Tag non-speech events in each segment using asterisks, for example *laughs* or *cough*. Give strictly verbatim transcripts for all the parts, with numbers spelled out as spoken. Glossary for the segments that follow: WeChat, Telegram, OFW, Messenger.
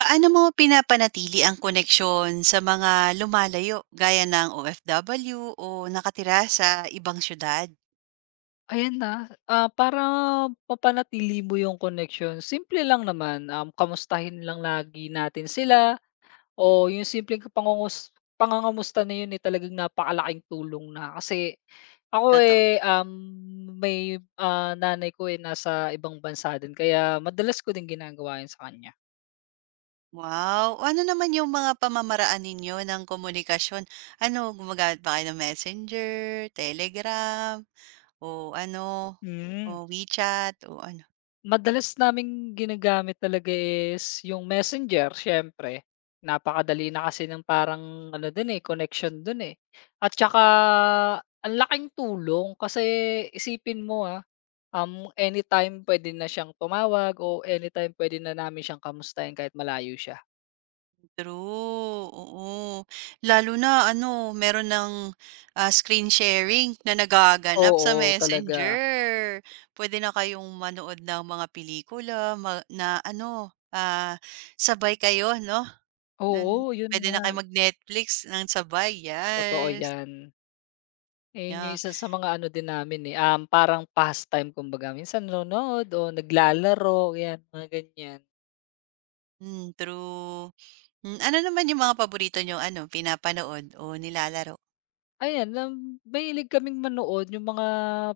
Paano mo pinapanatili ang koneksyon sa mga lumalayo gaya ng O F W o nakatira sa ibang siyudad? Ayan na, ah, para mapanatili mo yung connection. Simple lang naman, um, kamustahin lang lagi natin sila o yung simpleng pangungus pangangamusta na yun, eh, talagang napakalaking tulong na. Kasi ako, Toto eh, um, may, ah, nanay ko, eh, nasa ibang bansa din kaya madalas ko din ginagawa yun sa kanya. wow! Ano naman yung mga pamamaraan ninyo ng komunikasyon? Ano, gumagamit ba kayo ng Messenger, Telegram, o ano, o Hmm. WeChat, o ano? Madalas naming ginagamit talaga is yung Messenger siyempre. Napakadali na kasi ng parang ano dun, eh, connection dun, eh. At tsaka ang laking tulong kasi isipin mo, ah, um, anytime pwede na siyang tumawag o anytime pwede na namin siyang kamustahin kahit malayo siya. True, oo. Lalo na ano, meron ng, ah, screen sharing na nagaganap sa Oo, talaga. Messenger. Pwede na kayong manood ng mga pelikula ma na ano, ah, sabay kayo 'no, nun Oo, yun puwede nga, na kayo mag-Netflix ng sabay, totoo yes, yan. Ayun yung yeah. isa sa mga ano din namin, eh, um, parang pastime kumbaga. Minsan nanonood o naglalaro, yan, mga ganyan. Hmm, true. Hmm, ano naman yung mga paborito nyo ano, pinapanood o nilalaro? Ayan, um, mahilig kaming manood yung mga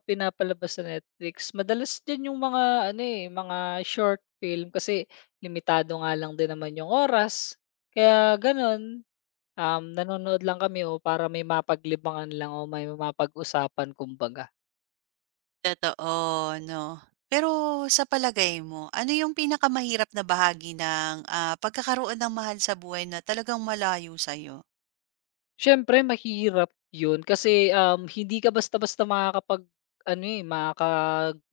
pinapalabas sa Netflix. Madalas din yung mga ano, eh, mga short film kasi limitado nga lang din naman yung oras. Kaya gano'n, um, nanonood lang kami o para may mapaglibangan lang o may mapag-usapan kumbaga. Totoo, 'no. Pero sa palagay mo, ano yung pinakamahirap na bahagi ng, ah, pagkakaroon ng mahal sa buhay na talagang malayo sa'yo? Siyempre mahirap 'yun kasi, um, hindi ka basta-basta makakapag ano, eh, makaka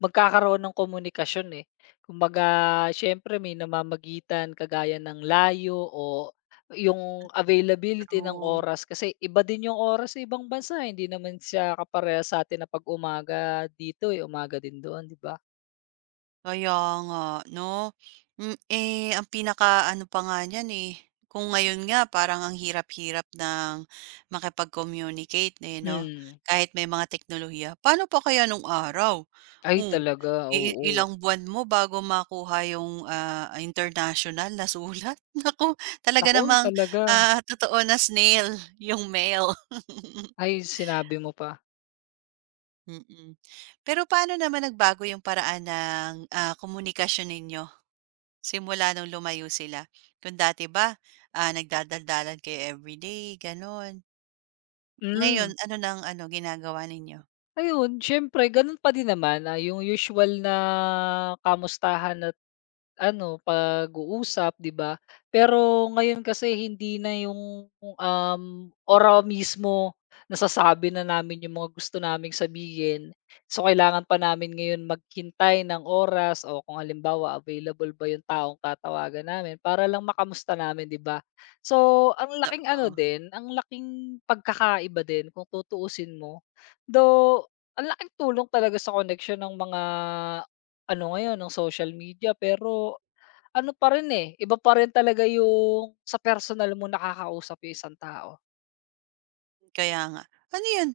magkakaroon ng komunikasyon, eh. Kumbaga siyempre may namamagitan kagaya ng layo o yung availability ng True. oras kasi iba din yung oras sa ibang bansa, hindi naman siya kaparehas sa'tin na 'pag umaga dito, eh, umaga din doon, 'di ba? Kaya nga 'no. Hmm, eh, ang pinaka ano pa nga niyan, eh, kung ngayon nga parang ang hirap-hirap ng makipag-communicate, eh, 'no, Hmm. kahit may mga teknolohiya. Paano pa kaya nung araw? Ay Oh, talaga, i oo. ilang buwan mo bago makuha yung, ah, international na sulat. *laughs* Naku, talaga Naku namang, talaga. ah, totoo na snail yung mail. *laughs* Ay sinabi mo pa. Mm. Pero paano naman nagbago yung paraan ng, ah, komunikasyon ninyo? Simula nung lumayo sila. Kung dati ba, ah, nagdadaldalan kayo everyday, gano'n. Ngayon, Hmm. ano ng ano, ginagawa ninyo? Ayun, siyempre gano'n pa din naman, ah, yung usual na kamustahan at ano, pag-uusap, 'di ba? Pero ngayon kasi hindi na yung, um, oral mismo nasasabi na namin yung mga gusto naming sabihin. So, kailangan pa namin ngayon maghintay ng oras o kung halimbawa available ba yung taong tatawagan namin para lang makamusta namin, 'di ba? So, ang laking ano Oo, din, ang laking pagkakaiba din kung tutuusin mo. Though, ang laking tulong talaga sa connection ng mga ano ngayon, ng social media pero ano pa rin, eh, iba pa rin talaga yung sa personal mo nakakausap yung isang tao. kaya nga. Ano 'yun,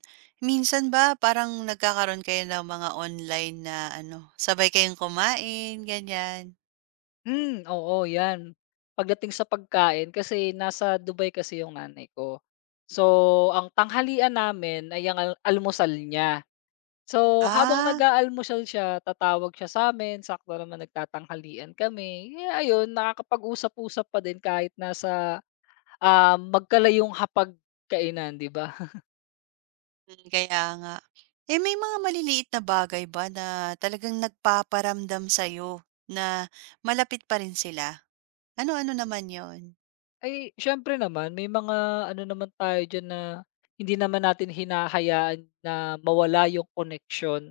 minsan ba parang nagkakaroon kayo ng mga online na ano, sabay kayong kumain, ganiyan? Hmm, oo, 'yan. Pagdating sa pagkain kasi nasa Dubai kasi yung nanay ko. So, ang tanghalian namin ay ang al almusal niya. So, habang Ah, nag-aalmusal siya, tatawag siya sa sa'min, sakto naman nagtatanghalian kami. Eh, ayun, nakakapag-usap-usap pa din kahit nasa, ah, magkalayong hapagkainan, 'di ba? hmm, kaya nga. Eh, may mga maliliit na bagay ba na talagang nagpaparamdam sa'yo na malapit pa rin sila? Ano-ano naman yon. Ay, siyempre naman may mga ano naman tayo diyan na hindi naman natin hinahayaan na mawala yung connection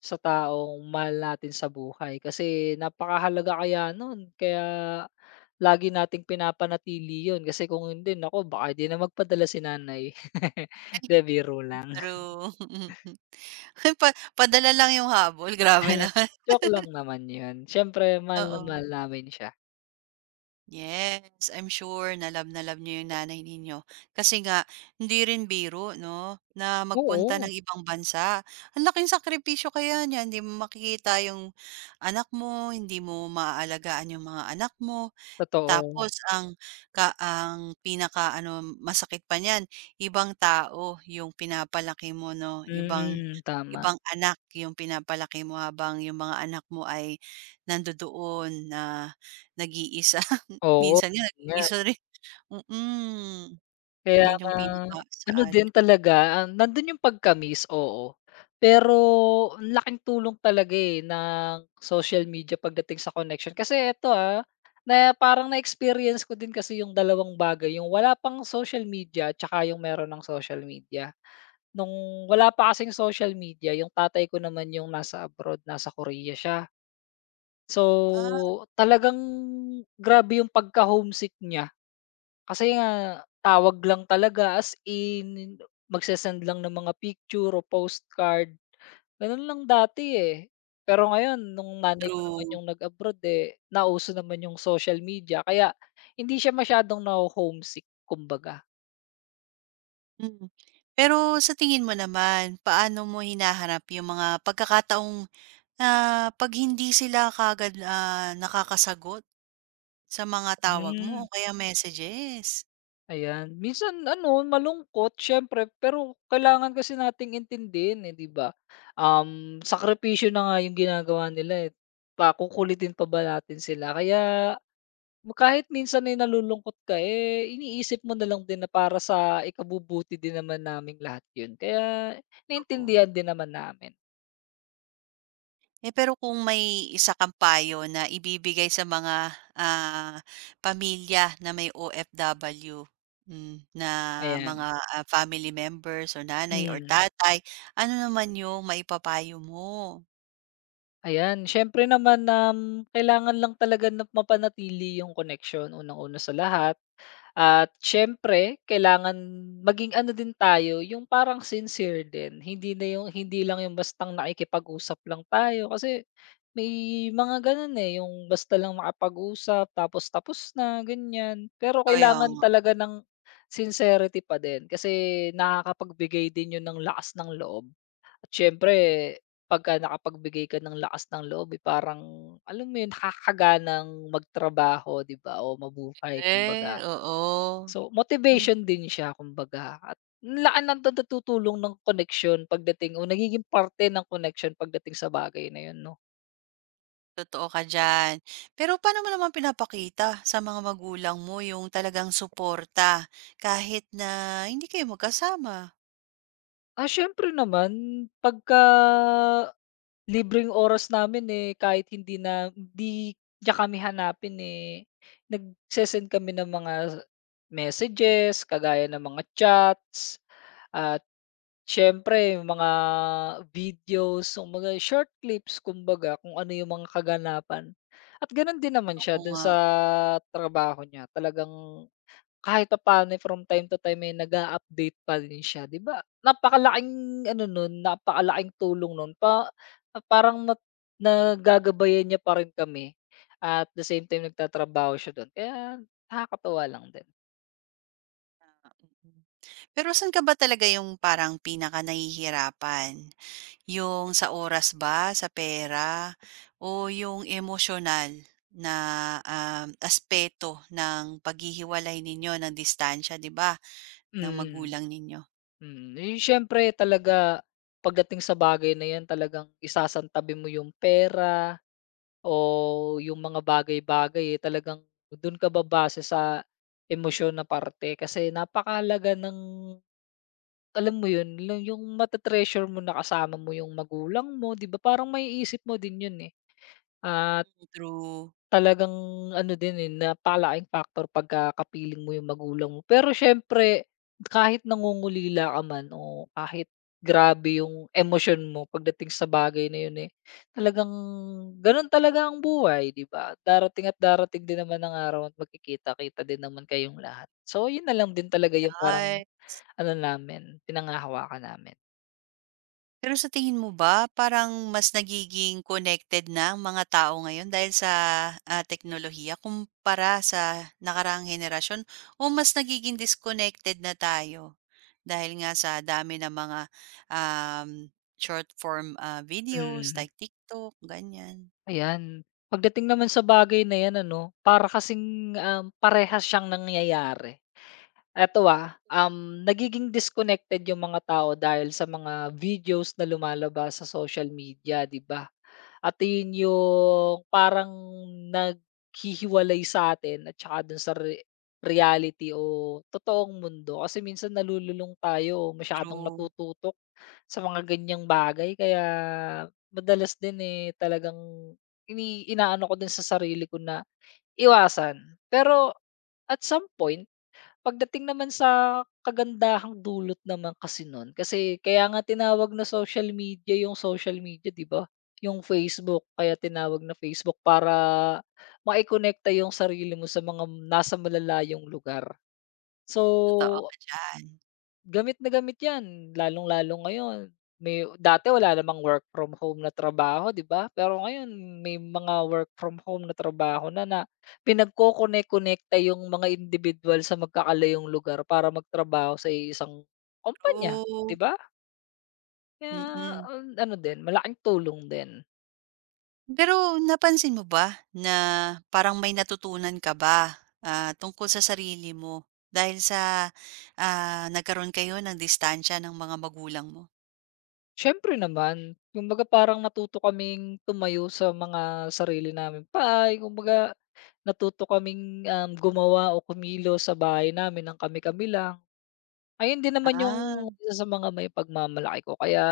sa taong mahal natin sa buhay. Kasi napakahalaga kaya nun, kaya lagi nating pinapanatili yun. Kasi kung hindi, naku, baka di na magpadala si nanay. *laughs* 'Di, biro lang. True. *laughs* *laughs* Pa padala lang yung habol, grabe na. *laughs* *laughs* Joke lang naman yun. Siyempre mahal na Oo. mahal namin siya. Yes, I'm sure na love na love niyo yung nanay ninyo. Kasi nga hindi rin biro 'no, na magpunta Oo, ng ibang bansa. Ang laking sakripisyo kaya niyan, hindi mo makikita yung anak mo, hindi mo maaalagaan yung mga anak mo. totoo. Tapos ang ka ang pinaka ano masakit pa niyan, ibang tao yung pinapalaki mo 'no, ibang Mm, tama. ibang anak yung pinapalaki mo habang yung mga anak mo ay nandodoon na nag-iisa. *laughs* Oo, Minsan nga nga. nag-iisa rin, mm. Kaya Yun yung nga, ano din pinaka-sad. talaga, ah, nandun yung pagkamis oo. Pero ang laking tulong talaga, eh, ng social media pagdating sa connection. Kasi eto, ah, na parang na-experience ko din kasi yung dalawang bagay, yung wala pang social media at saka yung meron ng social media. Nung wala pa kasing social media, yung tatay ko naman yung nasa abroad, nasa Korea siya. Ah, So, talagang grabe yung pagka-homesick niya. Kasi nga tawag lang talaga as in, magse lang ng mga picture o postcard, gano'n lang dati, eh. Pero ngayon nung nanay ko naman true. yung nag-abroad, eh, nauso naman yung social media kaya hindi siya masyadong naho-homesick kumbaga. Mm. Pero sa tingin mo naman, paano mo hinaharap yung mga pagkakataong, ah, 'pag hindi sila kaagad, ah, nakakasagot? Sa mga tawag mo Hmm, o kaya messages. ayan. Minsan ano, malungkot siyempre pero kailangan kasi nating intindihin, eh, 'di ba? Um, sakripisyo na nga yung ginagawa nila, eh, pa pa ba natin sila kaya. Kahit minsan ay nalulungkot ka, eh, iniisip mo na lang din na para sa ikabubuti din naman naming lahat 'yun, kaya Oo. naintindihan din naman namin, Eh, pero kung may isa kang payo na ibibigay sa mga, ah, pamilya na may O F W, hmm, na mga, ayan. ah, family members or nanay or Hmm, tatay, ano naman yung maipapayo mo? ayan siyempre naman, um, kailangan lang talaga na mapanatili yung connection unang-una sa lahat. At siyempre kailangan maging ano din tayo, yung parang sincere din. Hindi na yung hindi lang yung bastang nakikipag-usap lang tayo kasi may mga gano'n, eh, yung basta lang makapag-usap tapos tapos na, ganyan. Pero Kaya kailangan nga talaga ng sincerity pa din kasi nakakapagbigay din 'yun ng lakas ng loob. At siyempre pagka nakapagbigay ka ng lakas ng loob, eh, parang alam mo 'yun, nakakaganang magtrabaho, 'di ba, o mabuhay kumbaga. eh, oo. So, Hmm, motivation din siya kumbaga at laan ng natutulong ng connection pagdating o nagiging parte ng connection pagdating sa bagay na 'yun 'no. totoo ka diyan. Pero paano mo naman pinapakita sa mga magulang mo yung talagang suporta kahit na hindi kayo magkasama? Ah, siyempre naman pagka libreng oras namin, eh, kahit hindi na hindi niya kami hanapin, eh, nagse kami ng mga messages kagaya ng mga chats at siyempre yung mga videos, yung mga short clips kumbaga kung ano yung mga kaganapan. At gano'n din naman Oo siya do'n nga. sa trabaho niya talagang kahit pa paano from time to time ay nag-a-update pa rin siya 'di ba? Napakalaking ano nun, napakalaking tulong nun pa parang na nagagabayan niya pa rin kami at the same time nagtatrabaho siya do'n kaya nakakatuwa lang din. Pero saan ka ba talaga yung parang pinakanahihirapan? Yung sa oras ba, sa pera, o yung emosyonal na, um, aspeto ng paghihiwalay ninyo ng distansya 'di ba, ng Mm. magulang ninyo? Mm, eh, siyempre talaga pagdating sa bagay na 'yan talagang isasantabi mo yung pera o yung mga bagay-bagay, eh, talagang do'n ka babase sa emosyon na parte kasi napakalaga ng alam mo 'yun, yung yung mate mo na kasama mo yung magulang mo, 'di ba, parang may isip mo din 'yun, eh. Ah True, Talagang ano din, eh, napakalaking factor pagka kapiling mo yung magulang mo. Pero siyempre kahit nangungulila ka man o kahit grabe yung emosyon mo pagdating sa bagay na yun, eh, talagang ganun talaga ang buhay, 'di ba? Darating at darating din naman ang araw at magkikita-kita din naman kayong lahat. So, yun na lang din talaga yung parang yeah. ano namin, pinanghahawakan namin. Pero sa tingin mo ba parang mas nagiging connected na ang mga tao ngayon dahil sa, ah, teknolohiya kumpara sa nakaraang henerasyon o mas nagiging disconnected na tayo dahil nga sa dami ng mga, um, short form, ah, videos Mm. like TikTok, ganyan? Ayan. Pagdating naman sa bagay na 'yan ano, para kasing, um, parehas siyang nangyayari. Eto, ah, um, nagiging disconnected yung mga tao dahil sa mga videos na lumalabas sa social media, 'di ba? At yun yung parang naghihiwalay sa'tin at tsaka dun sa re reality o totoong mundo. Kasi minsan nalululong tayo o masyadong True, natututok sa mga ganiyang bagay kaya madalas din, eh, talagang ini inaano ko din sa sarili ko na iwasan. Pero at some point, Pagdating naman sa kagandahang dulot naman kasi nun, kasi kaya nga tinawag na social media yung social media, 'di ba? Yung Facebook kaya tinawag na Facebook para mai-konekta yung sarili mo sa mga nasa malalayong lugar. totoo So, ka diyan. Gamit na gamit 'yan, lalong-lalo ngayon. May dati wala namang work from home na trabaho, 'di ba? Pero ngayon may mga work from home na trabaho na, na pinagkokonek-konekta yung mga individual sa magkakalayong lugar para magtrabaho sa isang kumpanya, 'di True, ba? Kaya mm. an ano din, malaking tulong din. Pero napansin mo ba na parang may natutunan ka ba, ah, tungkol sa sarili mo dahil sa, ah, nagkaroon kayo ng distansya ng mga magulang mo? Siyempre naman, kumbaga parang natuto kaming tumayo sa mga sarili namin. Pa, eh, kumbaga, natuto kaming, um, gumawa o kumilos sa bahay namin ng kami-kami lang. Ayun din naman Ah, yung isa sa mga may pagmamalaki ko kaya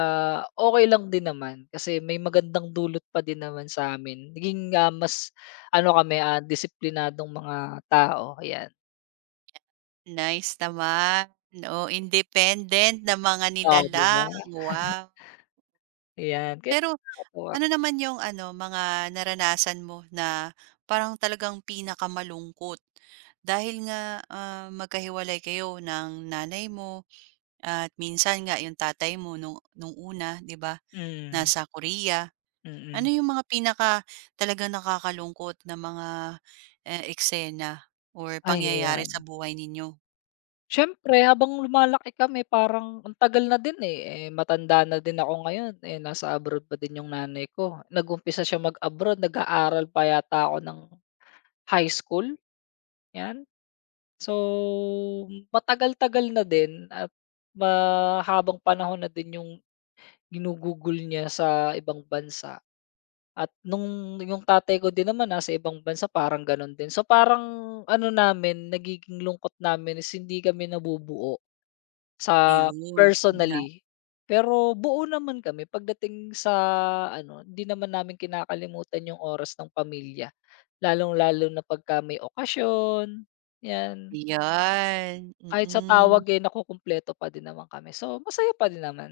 okay lang din naman kasi may magandang dulot pa din naman sa'min. Naging, ah, mas ano kami, ah, disiplinadong mga tao, ayan. nice naman. Oh, independent na mga Oh, 'di nilalang, ba? wow. Ayan, kaya Pero nakakatuwa. ano naman yung ano, mga naranasan mo na parang talagang pinakamalungkot dahil nga, ah, magkahiwalay kayo ng nanay mo. At minsan nga yung tatay mo nung nung una 'di ba, Mm, nasa Korea. mm. Ano mm. yung mga pinaka talagang nakakalungkot na mga, eh, eksena or Ay, pangyayari sa ayan. buhay ninyo? Siyempre habang lumalaki kami parang ang tagal na din, eh, eh, matanda na din ako ngayon, eh, nasa abroad pa din yung nanay ko. Nag-umpisa siya mag-abroad nag-aaral pa yata ako ng high school, 'yan. So, matagal-tagal na din at mahabang panahon na din yung ginugugol niya sa ibang bansa at nung yung tatay ko din naman nasa ibang bansa parang gano'n din. So, parang ano namin nagiging lungkot namin is hindi kami nabubuo. Sa Ayun, nga, personally. Pero buo naman kami pagdating sa ano, hindi naman namin kinakalimutan yung oras ng pamilya. Lalong-lalo na pagka may okasyon, 'yan. ayan, Kahit sa mm. tawag, eh, nakukumpleto pa din naman kami. So, masaya pa din naman.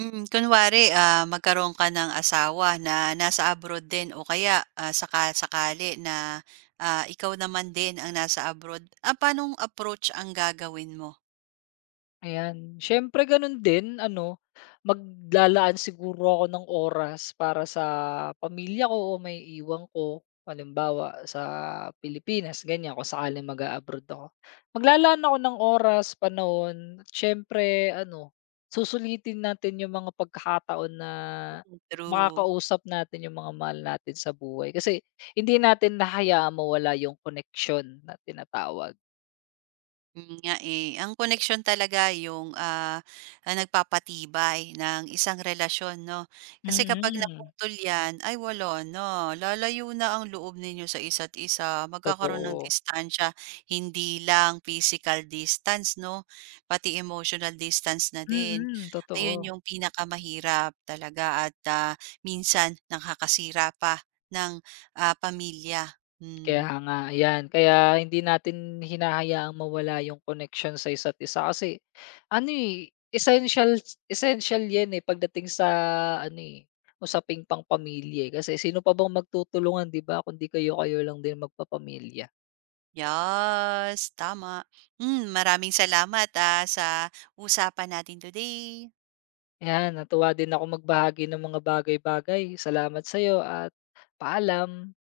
Mm, kunwari, ah, magkaroon ka ng asawa na nasa abroad din o kaya, ah, saka-sakali na, ah, ikaw naman din ang nasa abroad, ah, paanong approach ang gagawin mo? Ayan, siyempre gano'n din ano, maglalaan siguro ako ng oras para sa pamilya ko o may iwang ko. Halimbawa sa Pilipinas ganyan kung sakaling mag-a-abroad ako. Maglalaan ako ng oras, panahon, At siyempre ano, susulitin natin yung mga pagkakataon na True. makakausap natin yung mga mahal natin sa buhay. Kasi hindi natin hahayaang mawala yung koneksyon na tinatawag. Mm, nga eh. Ang koneksyon talaga yung, ah, ang nagpapatibay ng isang relasyon 'no. Kasi kapag Mm, naputol 'yan, ay wala na, lalayo na ang loob ninyo sa isa't isa, magkakaroon ng totoo. distansya. Hindi lang physical distance 'no, pati emotional distance na din. Mm, Ayun totoo. yung pinakamahirap talaga at, ah, minsan nakakasira pa ng, ah, pamilya. Kaya Hmm. nga, 'yan. Kaya hindi natin hinahayaang mawala yung connection sa isa't isa kasi ano, eh, essential essential 'yan, eh, pagdating sa ano, eh, usaping pang-pamilya, eh. Kasi sino pa bang magtutulungan, 'di ba, kundi kayo-kayo lang din magpapamilya. Yes, tama. Hmm, maraming salamat, ah, sa usapan natin today. 'Yan, natuwa din ako magbahagi ng mga bagay-bagay. Salamat sa'yo at paalam.